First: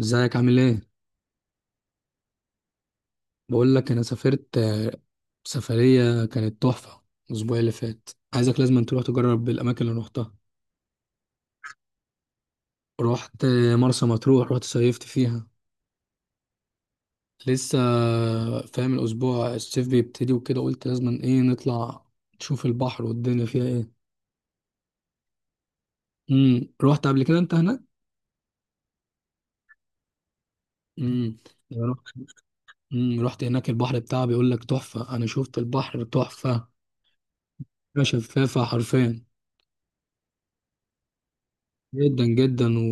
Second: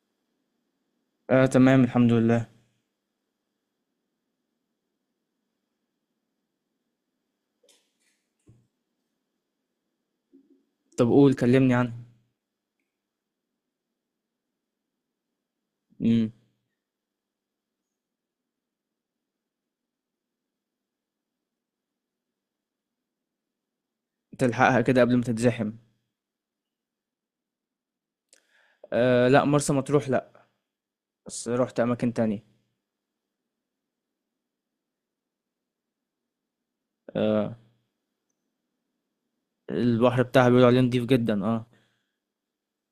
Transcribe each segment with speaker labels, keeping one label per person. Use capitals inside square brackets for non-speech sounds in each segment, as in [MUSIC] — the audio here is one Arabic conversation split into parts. Speaker 1: ازيك؟ عامل ايه؟
Speaker 2: آه، تمام، الحمد لله.
Speaker 1: بقول لك انا سافرت سفريه كانت تحفه الاسبوع اللي فات. عايزك لازم تروح تجرب الاماكن اللي روحتها.
Speaker 2: طب، قول كلمني عنها.
Speaker 1: رحت مرسى مطروح، رحت صيفت فيها
Speaker 2: امم.
Speaker 1: لسه. فاهم الاسبوع الصيف بيبتدي وكده، قلت لازم ايه، نطلع نشوف البحر والدنيا فيها ايه.
Speaker 2: تلحقها كده قبل ما تتزحم؟
Speaker 1: رحت قبل كده انت هناك؟
Speaker 2: آه، لا، مرسى مطروح لا.
Speaker 1: امم.
Speaker 2: بس رحت اماكن تانية.
Speaker 1: رحت هناك، البحر بتاعها بيقول لك تحفه، انا شفت البحر تحفه،
Speaker 2: آه،
Speaker 1: شفافه حرفيا،
Speaker 2: البحر بتاعها بيقولوا عليه نضيف جدا، اه.
Speaker 1: جدا جدا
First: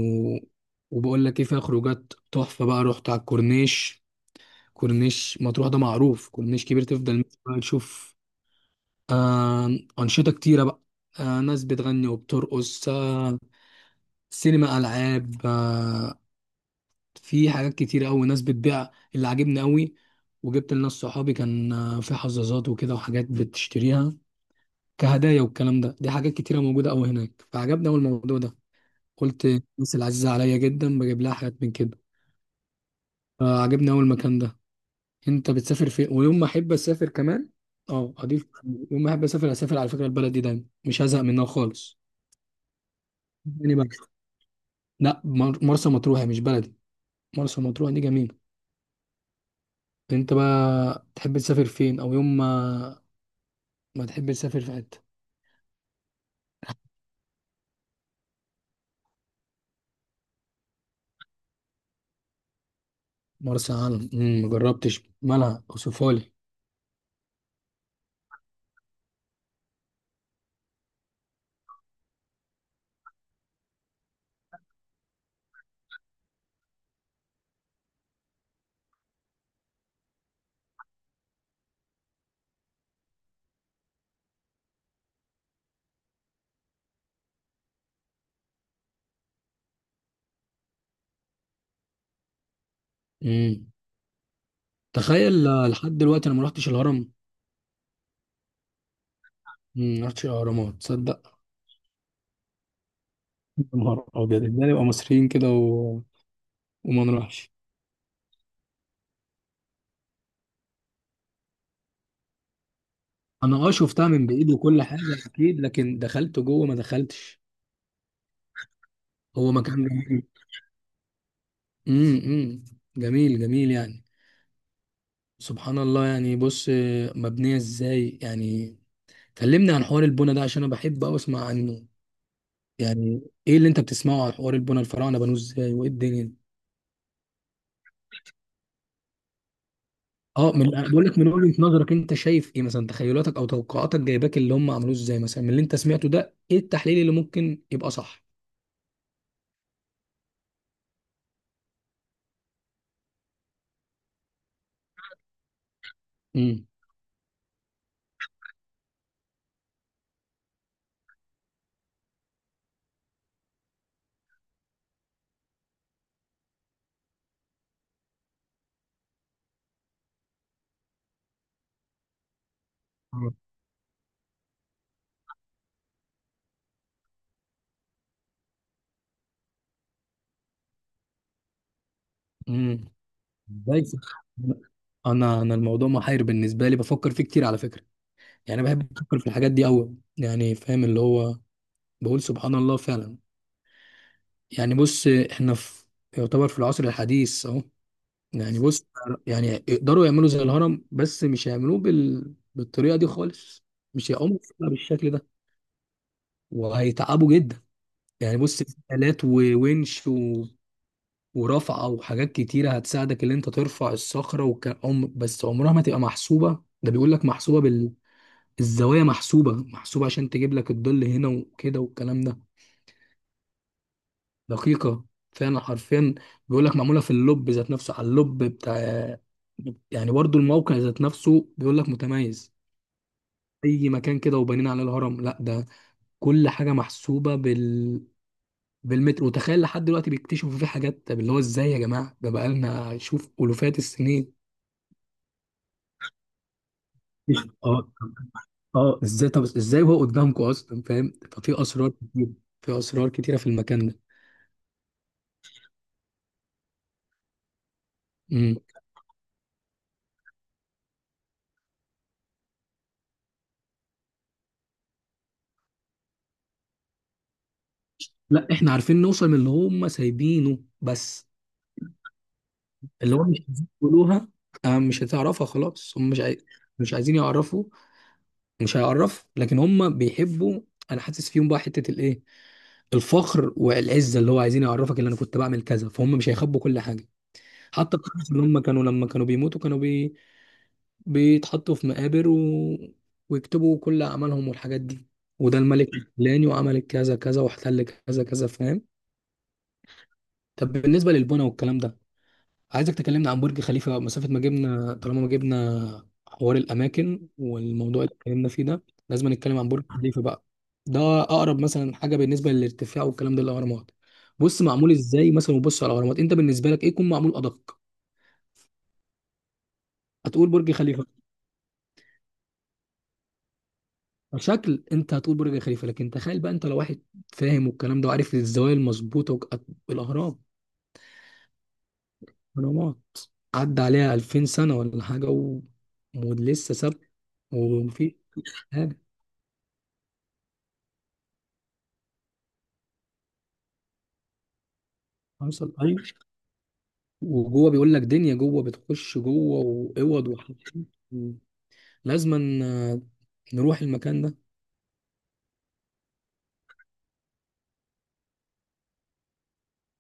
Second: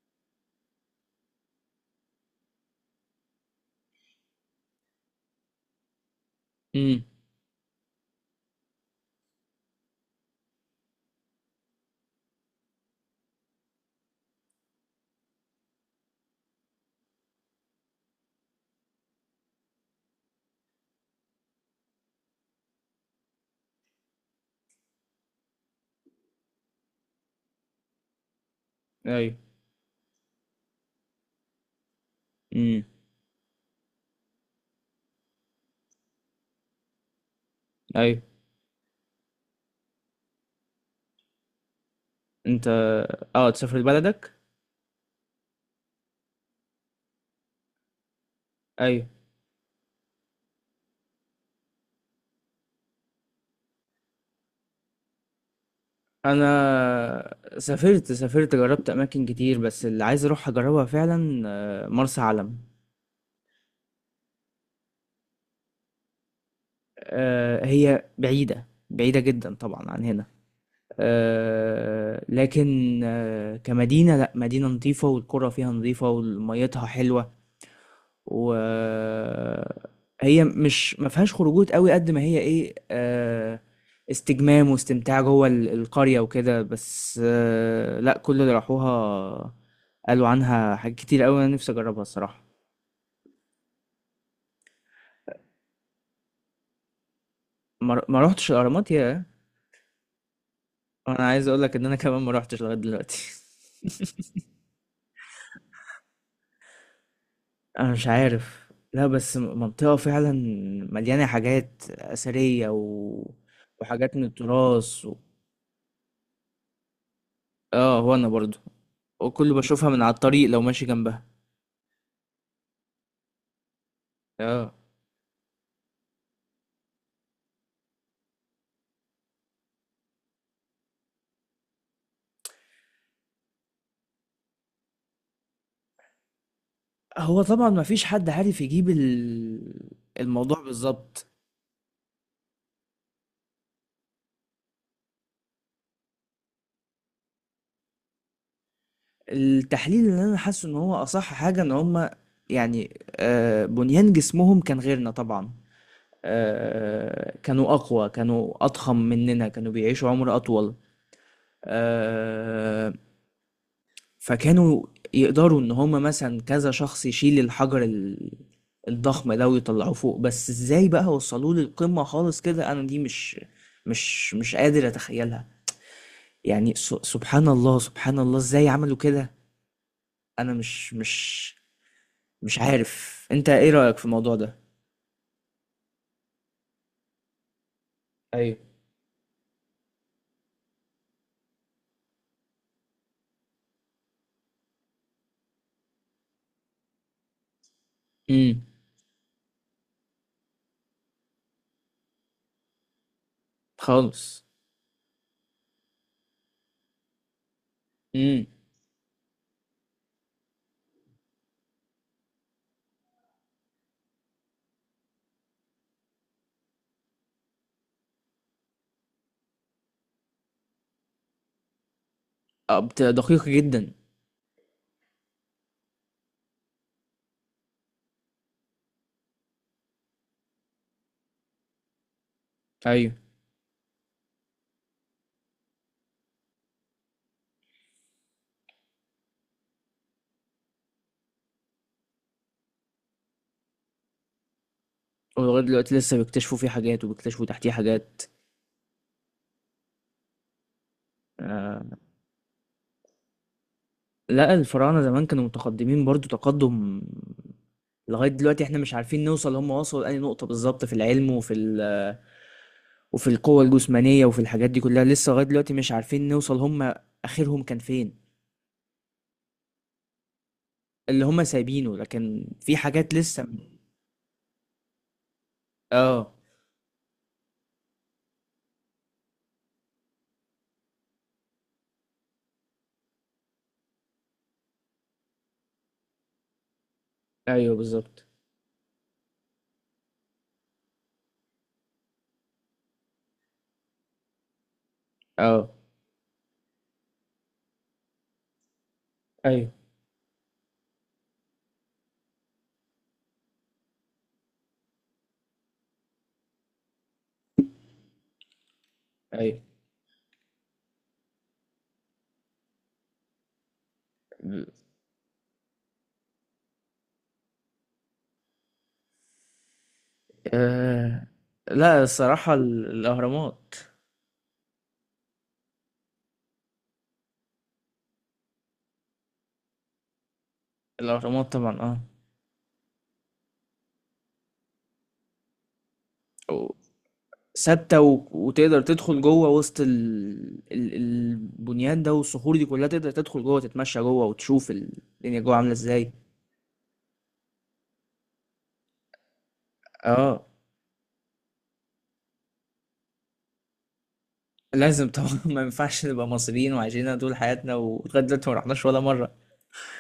Speaker 1: وبقول لك ايه، فيها خروجات تحفه بقى. رحت على الكورنيش، كورنيش مطروح ده معروف، كورنيش كبير
Speaker 2: امم.
Speaker 1: تفضل ماشي بقى تشوف. آه... انشطه كتيره بقى، ناس بتغني وبترقص، سينما، العاب، في حاجات كتيره قوي، ناس بتبيع اللي عاجبني قوي. وجبت لناس صحابي، كان في حظاظات وكده وحاجات بتشتريها كهدايا والكلام ده. دي حاجات كتيره موجوده قوي هناك، فعجبني قوي الموضوع ده.
Speaker 2: ايوه.
Speaker 1: قلت الناس العزيزه عليا جدا بجيب لها حاجات من كده.
Speaker 2: امم.
Speaker 1: آه عجبني أول مكان ده. أنت بتسافر فين ويوم ما أحب أسافر كمان؟ أه
Speaker 2: ايوه.
Speaker 1: أضيف، يوم ما أحب أسافر أسافر، على فكرة البلد دي دايما مش هزهق منها خالص.
Speaker 2: انت اه
Speaker 1: يعني
Speaker 2: تسافر
Speaker 1: بقى،
Speaker 2: لبلدك؟
Speaker 1: لا مرسى مطروح هي مش بلدي، مرسى مطروح دي جميلة.
Speaker 2: ايوه.
Speaker 1: أنت بقى تحب تسافر فين؟ أو يوم ما ما تحب تسافر في حتة؟
Speaker 2: انا سافرت جربت اماكن كتير، بس اللي عايز اروح اجربها فعلا مرسى علم.
Speaker 1: مرسى علم؟ ما جربتش، مالها وسفالي؟
Speaker 2: هي بعيدة بعيدة جدا طبعا عن هنا. لكن كمدينة، لا، مدينة نظيفة والقرى فيها نظيفة وميتها حلوة. وهي مش ما فيهاش خروجات قوي قد ما هي ايه، استجمام واستمتاع جوه القرية وكده، بس لا، كل اللي راحوها قالوا عنها حاجات كتير قوي، انا نفسي اجربها الصراحة.
Speaker 1: مم. تخيل، لحد دلوقتي أنا ما رحتش الهرم.
Speaker 2: ما روحتش الاهرامات، يا.
Speaker 1: ما رحتش الأهرامات،
Speaker 2: انا
Speaker 1: تصدق؟
Speaker 2: عايز اقول لك ان انا كمان ما روحتش لغاية دلوقتي.
Speaker 1: يا نهار
Speaker 2: [LAUGHS]
Speaker 1: أبيض، إزاي نبقى مصريين كده وما نروحش.
Speaker 2: انا مش عارف، لا، بس منطقة فعلا مليانة حاجات أثرية،
Speaker 1: انا اه شفتها
Speaker 2: وحاجات من
Speaker 1: من بعيد وكل
Speaker 2: التراث،
Speaker 1: حاجه، اكيد، لكن دخلت جوه ما دخلتش.
Speaker 2: اه، هو انا برضو،
Speaker 1: هو
Speaker 2: وكله
Speaker 1: مكان
Speaker 2: بشوفها من على
Speaker 1: جميل.
Speaker 2: الطريق لو ماشي جنبها.
Speaker 1: امم. إمم. جميل جميل يعني،
Speaker 2: اه،
Speaker 1: سبحان الله. يعني بص، مبنيه ازاي يعني؟ كلمني عن حوار البنا ده عشان انا بحب أوي اسمع عنه. يعني ايه اللي انت بتسمعه عن حوار البنا؟ الفراعنه بنوه ازاي؟ وايه الدنيا دي؟
Speaker 2: هو طبعا ما فيش حد عارف يجيب
Speaker 1: اه،
Speaker 2: الموضوع
Speaker 1: من، أنا بقول لك،
Speaker 2: بالظبط.
Speaker 1: من وجهه نظرك انت شايف ايه مثلا؟ تخيلاتك او توقعاتك جايباك اللي هم عملوه ازاي مثلا؟ من اللي انت سمعته ده، ايه التحليل اللي ممكن يبقى صح؟
Speaker 2: التحليل اللي انا حاسه ان هو اصح حاجة، ان هما يعني بنيان جسمهم كان غيرنا طبعا.
Speaker 1: امم.
Speaker 2: كانوا اقوى، كانوا اضخم مننا، كانوا بيعيشوا عمر اطول. آه فكانوا يقدروا ان هم مثلا كذا شخص يشيل الحجر الضخم ده ويطلعوه فوق. بس ازاي بقى وصلوه للقمة خالص، كده انا دي مش قادر اتخيلها. يعني سبحان الله، سبحان الله، ازاي عملوا كده. انا مش
Speaker 1: امم.
Speaker 2: عارف، انت ايه
Speaker 1: ازاي
Speaker 2: رأيك في
Speaker 1: صح.
Speaker 2: الموضوع ده؟
Speaker 1: انا الموضوع محير بالنسبه لي، بفكر فيه كتير على فكره.
Speaker 2: ايوه.
Speaker 1: يعني بحب افكر في الحاجات دي قوي، يعني فاهم، اللي هو بقول سبحان الله فعلا. يعني بص، احنا في، يعتبر في العصر الحديث اهو، يعني
Speaker 2: امم.
Speaker 1: بص، يعني يقدروا يعملوا زي الهرم، بس مش هيعملوه بالطريقه دي خالص، مش هيقوموا
Speaker 2: خالص.
Speaker 1: بيها بالشكل ده، وهيتعبوا جدا. يعني
Speaker 2: امم.
Speaker 1: بص، في آلات وونش ورفعه وحاجات كتيره هتساعدك ان انت ترفع الصخره بس عمرها ما تبقى محسوبه، ده بيقول لك محسوبه، الزوايا محسوبة محسوبة عشان تجيب لك الظل هنا وكده والكلام ده.
Speaker 2: آه، دقيق جدا.
Speaker 1: دقيقة فعلا، حرفيا. بيقول لك معمولة في اللب ذات نفسه، على اللب بتاع، يعني برضو الموقع ذات نفسه بيقول لك متميز.
Speaker 2: ايوه.
Speaker 1: أي مكان كده وبنين عليه الهرم؟ لا، ده كل حاجة محسوبة بال، بالمتر. وتخيل لحد دلوقتي بيكتشفوا فيه حاجات. طب اللي هو ازاي يا جماعة؟ ده بقالنا شوف ألوفات السنين.
Speaker 2: ولغايه دلوقتي لسه بيكتشفوا فيه حاجات وبيكتشفوا
Speaker 1: [LAUGHS]
Speaker 2: تحتيه
Speaker 1: اه،
Speaker 2: حاجات.
Speaker 1: اه ازاي، طب ازاي هو قدامكم اصلا، فاهم؟ ففي
Speaker 2: آه.
Speaker 1: اسرار كتير، في اسرار كتيره في المكان
Speaker 2: لأ، الفراعنة زمان كانوا متقدمين برضه تقدُّم. لغاية
Speaker 1: ده.
Speaker 2: دلوقتي إحنا مش عارفين نوصل هم وصلوا لأنهي نقطة بالضبط، في العلم وفي القوة الجسمانية وفي الحاجات دي كلّها، لسه لغاية دلوقتي مش عارفين نوصل هم آخرهم كان فين.
Speaker 1: لا احنا عارفين نوصل من اللي هم سايبينه
Speaker 2: اللي
Speaker 1: بس،
Speaker 2: هم سايبينه، لكن في حاجات
Speaker 1: اللي هو
Speaker 2: لسه
Speaker 1: مش
Speaker 2: م
Speaker 1: عايزين يقولوها. مش هتعرفها خلاص، هم
Speaker 2: آه.
Speaker 1: مش عايزين يعرفوا، مش هيعرف. لكن هم بيحبوا، انا حاسس فيهم بقى حتة الايه، الفخر والعزة، اللي هو عايزين يعرفك اللي انا كنت بعمل كذا، فهم مش هيخبوا كل حاجة.
Speaker 2: أيوه،
Speaker 1: حتى
Speaker 2: بالضبط.
Speaker 1: القصص، اللي هم كانوا لما كانوا بيموتوا كانوا بيتحطوا في مقابر ويكتبوا كل اعمالهم والحاجات دي، وده
Speaker 2: آه.
Speaker 1: الملك الفلاني وعمل كذا كذا واحتل كذا كذا، فاهم.
Speaker 2: أيوه.
Speaker 1: طب بالنسبة للبنى والكلام ده، عايزك تكلمنا عن برج خليفة بقى، مسافة ما جبنا، طالما ما جبنا حوار الأماكن والموضوع اللي اتكلمنا فيه ده، لازم نتكلم
Speaker 2: أيوه.
Speaker 1: عن برج خليفة بقى. ده أقرب مثلا حاجة بالنسبة للارتفاع والكلام ده للأهرامات. بص
Speaker 2: ال
Speaker 1: معمول إزاي مثلا، وبص على الأهرامات، أنت بالنسبة لك إيه يكون معمول أدق؟ هتقول برج خليفة
Speaker 2: آآ لأ، الصراحة الأهرامات.
Speaker 1: كشكل. أنت هتقول برج خليفة، لكن تخيل بقى أنت لو واحد فاهم والكلام ده وعارف الزوايا المظبوطة الأهرام،
Speaker 2: الأهرامات طبعًا.
Speaker 1: الأهرامات عدى عليها 2000 سنة ولا حاجة
Speaker 2: و
Speaker 1: ولسه ثابت،
Speaker 2: ثابته
Speaker 1: ومفيش
Speaker 2: وتقدر
Speaker 1: حاجة.
Speaker 2: تدخل جوه وسط البنيان ده والصخور دي كلها، تقدر تدخل جوه تتمشى جوه وتشوف الدنيا جوه عامله
Speaker 1: حصل أيوه،
Speaker 2: ازاي.
Speaker 1: وجوه بيقول لك دنيا، جوه بتخش جوه، واوض
Speaker 2: اه،
Speaker 1: وحاجات. لازما آه، نروح المكان ده.
Speaker 2: لازم طبعا. [LAUGHS] ما ينفعش نبقى مصريين وعايشين هنا طول حياتنا ولغايه دلوقتي ما رحناش ولا مره.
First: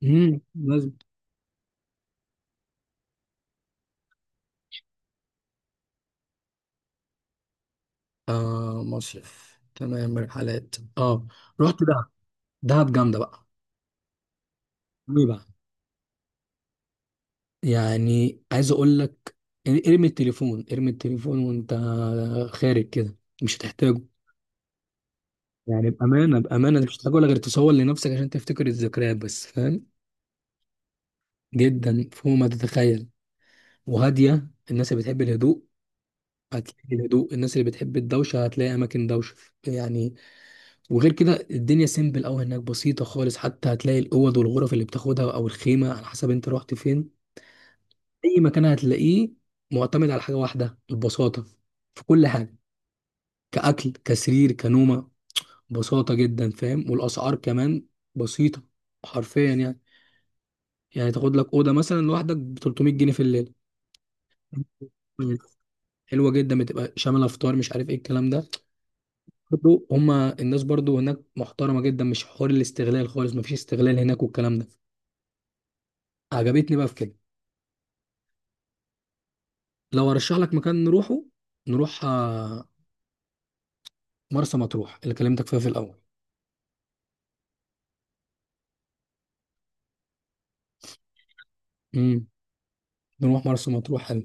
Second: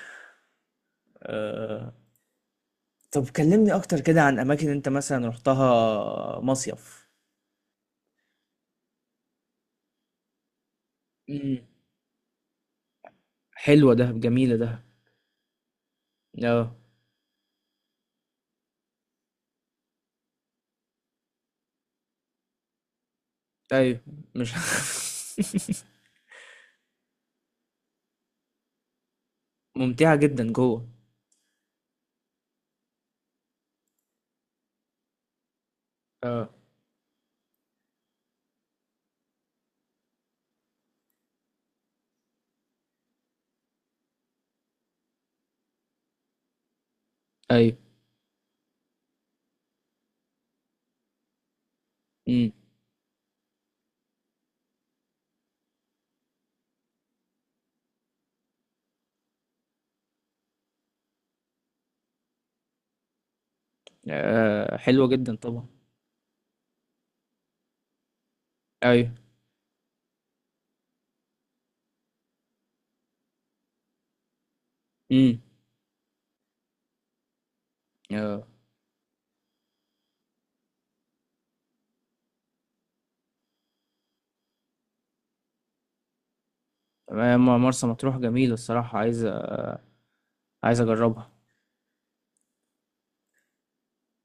Speaker 1: لازم.
Speaker 2: آه. طب كلمني اكتر كده عن اماكن انت مثلا رحتها مصيف.
Speaker 1: آه مصيف تمام، رحلات اه،
Speaker 2: امم.
Speaker 1: رحت دهب، دهب جامده بقى.
Speaker 2: حلوه ده، جميله ده.
Speaker 1: ايه بقى؟
Speaker 2: اه.
Speaker 1: يعني عايز اقول لك، ارمي التليفون، ارمي التليفون وانت خارج كده، مش
Speaker 2: ايوه.
Speaker 1: هتحتاجه.
Speaker 2: مش
Speaker 1: يعني
Speaker 2: [LAUGHS]
Speaker 1: بامانه بامانه مش هتحتاجه، ولا غير تصور لنفسك عشان تفتكر الذكريات بس، فاهم.
Speaker 2: ممتعه جدا جوه.
Speaker 1: جدا، فوق ما تتخيل. وهاديه، الناس اللي بتحب الهدوء
Speaker 2: اه.
Speaker 1: هتلاقي الهدوء، الناس اللي بتحب الدوشة هتلاقي أماكن دوشة، يعني. وغير كده الدنيا سيمبل أوي هناك، بسيطة خالص، حتى هتلاقي الأوض والغرف اللي بتاخدها أو الخيمة، على حسب أنت رحت فين.
Speaker 2: ايوه.
Speaker 1: أي مكان هتلاقيه معتمد على حاجة واحدة، البساطة في كل
Speaker 2: امم.
Speaker 1: حاجة، كأكل كسرير كنومة، بساطة جدا فاهم. والأسعار كمان بسيطة، حرفيا يعني. يعني تاخد لك أوضة مثلا لوحدك ب 300 جنيه في الليل.
Speaker 2: آه. حلوه جدا
Speaker 1: [LAUGHS]
Speaker 2: طبعا.
Speaker 1: حلوة جدا، بتبقى شاملة فطار مش عارف إيه الكلام ده.
Speaker 2: أيوه.
Speaker 1: برضو هما الناس برضو هناك محترمة جدا، مش حوار الاستغلال خالص، مفيش استغلال هناك والكلام ده.
Speaker 2: إمم.
Speaker 1: عجبتني بقى في كده.
Speaker 2: آه.
Speaker 1: لو ارشح لك مكان نروحه، نروح مرسى مطروح اللي كلمتك فيها في الاول.
Speaker 2: ما مرسى مطروح جميلة، الصراحة عايز أجرّبها.
Speaker 1: امم، نروح مرسى مطروح، حلو.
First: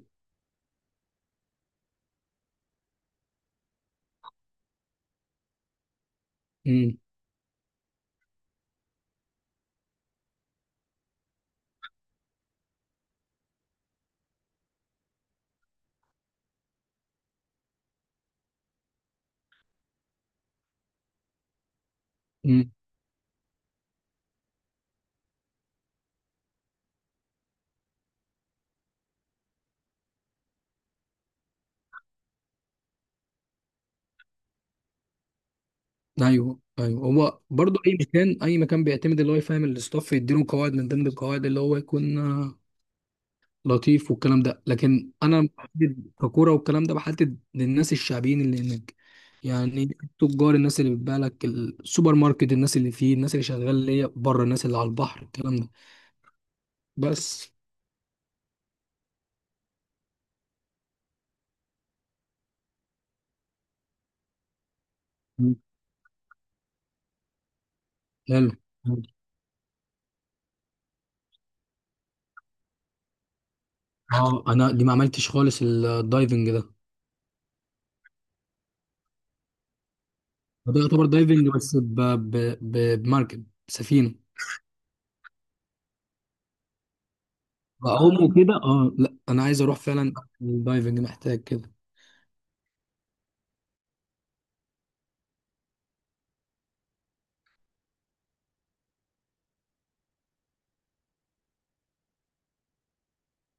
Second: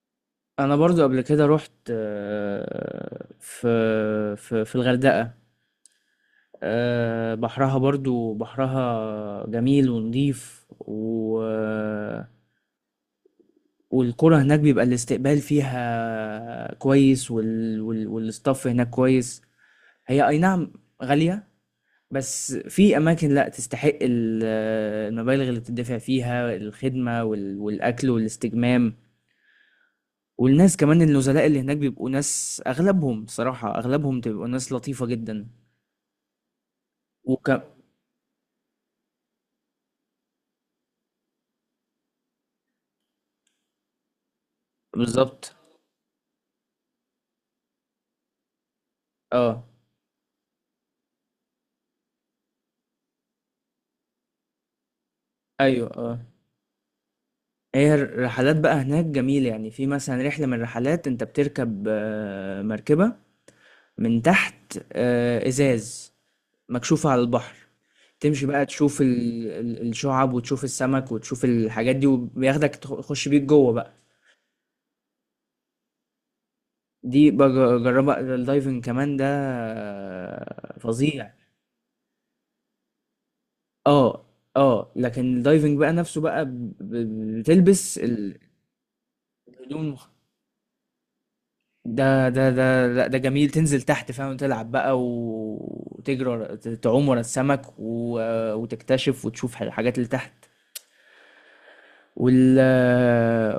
Speaker 2: أنا برضه قبل كده رُحت، في الغردقة،
Speaker 1: امم.
Speaker 2: بحرها جميل ونضيف، والقرى هناك بيبقى الاستقبال فيها كويس، والstaff هناك كويس. هي، أي نعم، غالية. بس
Speaker 1: امم.
Speaker 2: في اماكن لا تستحق المبالغ اللي بتدفع فيها، الخدمه والاكل والاستجمام. والناس كمان، النزلاء اللي هناك بيبقوا ناس، اغلبهم صراحه اغلبهم بتبقوا ناس لطيفه جدا.
Speaker 1: ايوه ايوه، هو
Speaker 2: وك
Speaker 1: برضو اي مكان، اي مكان بيعتمد اللي هو يفهم الاستاف، يديله قواعد، من ضمن القواعد اللي هو يكون لطيف والكلام ده. لكن انا
Speaker 2: بالظبط.
Speaker 1: بحدد ككوره والكلام ده، بحدد للناس الشعبيين اللي هناك،
Speaker 2: اه.
Speaker 1: يعني التجار، الناس اللي بتبيع لك، السوبر ماركت، الناس اللي فيه، الناس اللي شغال ليا بره، الناس اللي على البحر، الكلام ده
Speaker 2: ايوه. اه.
Speaker 1: بس.
Speaker 2: هي الرحلات بقى هناك جميله، يعني في مثلا رحله من الرحلات، انت بتركب مركبه من تحت،
Speaker 1: مم.
Speaker 2: ازاز مكشوفه على البحر. تمشي
Speaker 1: حلو.
Speaker 2: بقى تشوف الشعب، وتشوف السمك وتشوف الحاجات دي، وبياخدك تخش بيك جوه بقى.
Speaker 1: اه انا دي ما عملتش خالص الدايفنج ده.
Speaker 2: دي بجربها، الدايفنج كمان ده
Speaker 1: ده يعتبر
Speaker 2: فظيع.
Speaker 1: دايفنج بس بمركب سفينه.
Speaker 2: اه، اه، لكن الدايفنج بقى نفسه بقى بتلبس
Speaker 1: بعوم وكده، اه لا انا عايز اروح
Speaker 2: الهدوم.
Speaker 1: فعلا، الدايفنج محتاج كده.
Speaker 2: ده، لا، ده جميل، تنزل تحت، فاهم، تلعب بقى وتجري تعوم ورا السمك، وتكتشف وتشوف الحاجات اللي تحت. وال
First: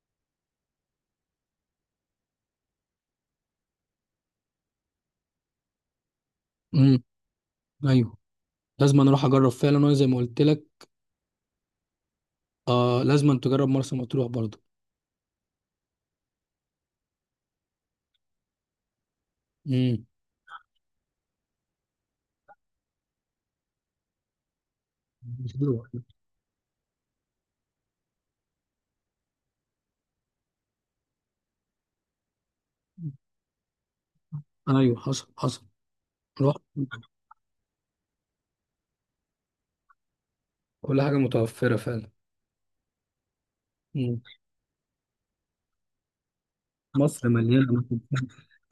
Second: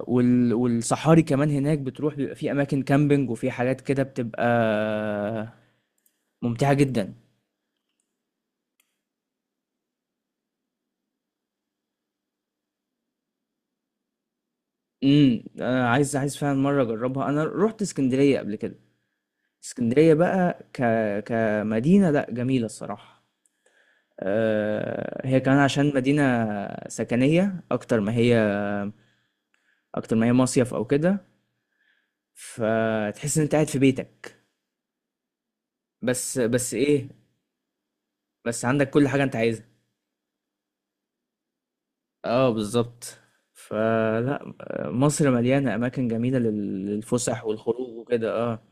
Speaker 2: والصحاري كمان هناك بتروح، بيبقى في اماكن كامبينج وفي حاجات كده، بتبقى ممتعة
Speaker 1: امم.
Speaker 2: جدا.
Speaker 1: ايوه، لازم انا اروح اجرب فعلا، وانا زي ما قلت لك، آه لازم أن تجرب مرسى مطروح برضه.
Speaker 2: امم. انا عايز فعلا مرة اجربها. انا رحت اسكندرية قبل كده.
Speaker 1: امم،
Speaker 2: اسكندرية بقى كمدينة، لا، جميلة الصراحة. هي كمان
Speaker 1: مشروع.
Speaker 2: عشان مدينة سكنية، اكتر ما هي مصيف او كده، فتحس ان انت قاعد في بيتك.
Speaker 1: ايوه حصل، حصل،
Speaker 2: بس
Speaker 1: رحت،
Speaker 2: بس ايه، بس عندك كل حاجة انت عايزها.
Speaker 1: كل حاجه متوفره فعلا.
Speaker 2: اه، بالظبط.
Speaker 1: مم.
Speaker 2: فلا مصر مليانة أماكن جميلة
Speaker 1: مصر
Speaker 2: للفسح
Speaker 1: مليانه
Speaker 2: والخروج
Speaker 1: أماكن.
Speaker 2: وكده، اه.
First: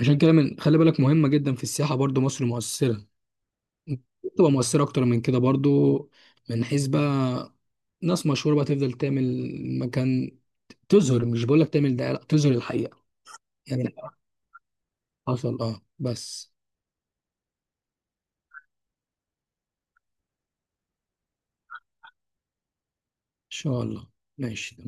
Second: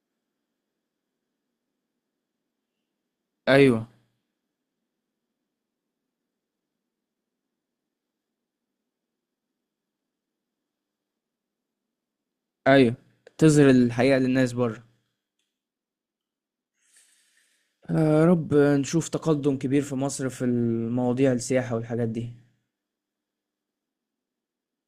Speaker 1: عشان كده من خلي بالك، مهمة جدا في السياحة، برضو مصر مؤثرة،
Speaker 2: أيوه.
Speaker 1: تبقى مؤثرة أكتر من كده برضو، من حيث بقى ناس مشهورة بقى تفضل تعمل مكان، تظهر، مش بقولك تعمل دعاية، لا تظهر
Speaker 2: أيوه.
Speaker 1: الحقيقة
Speaker 2: تظهر
Speaker 1: يعني.
Speaker 2: الحقيقة للناس بره.
Speaker 1: حصل اه، بس.
Speaker 2: آه، يا رب نشوف تقدم كبير في مصر في المواضيع السياحة والحاجات دي.
Speaker 1: إن شاء الله. ماشي.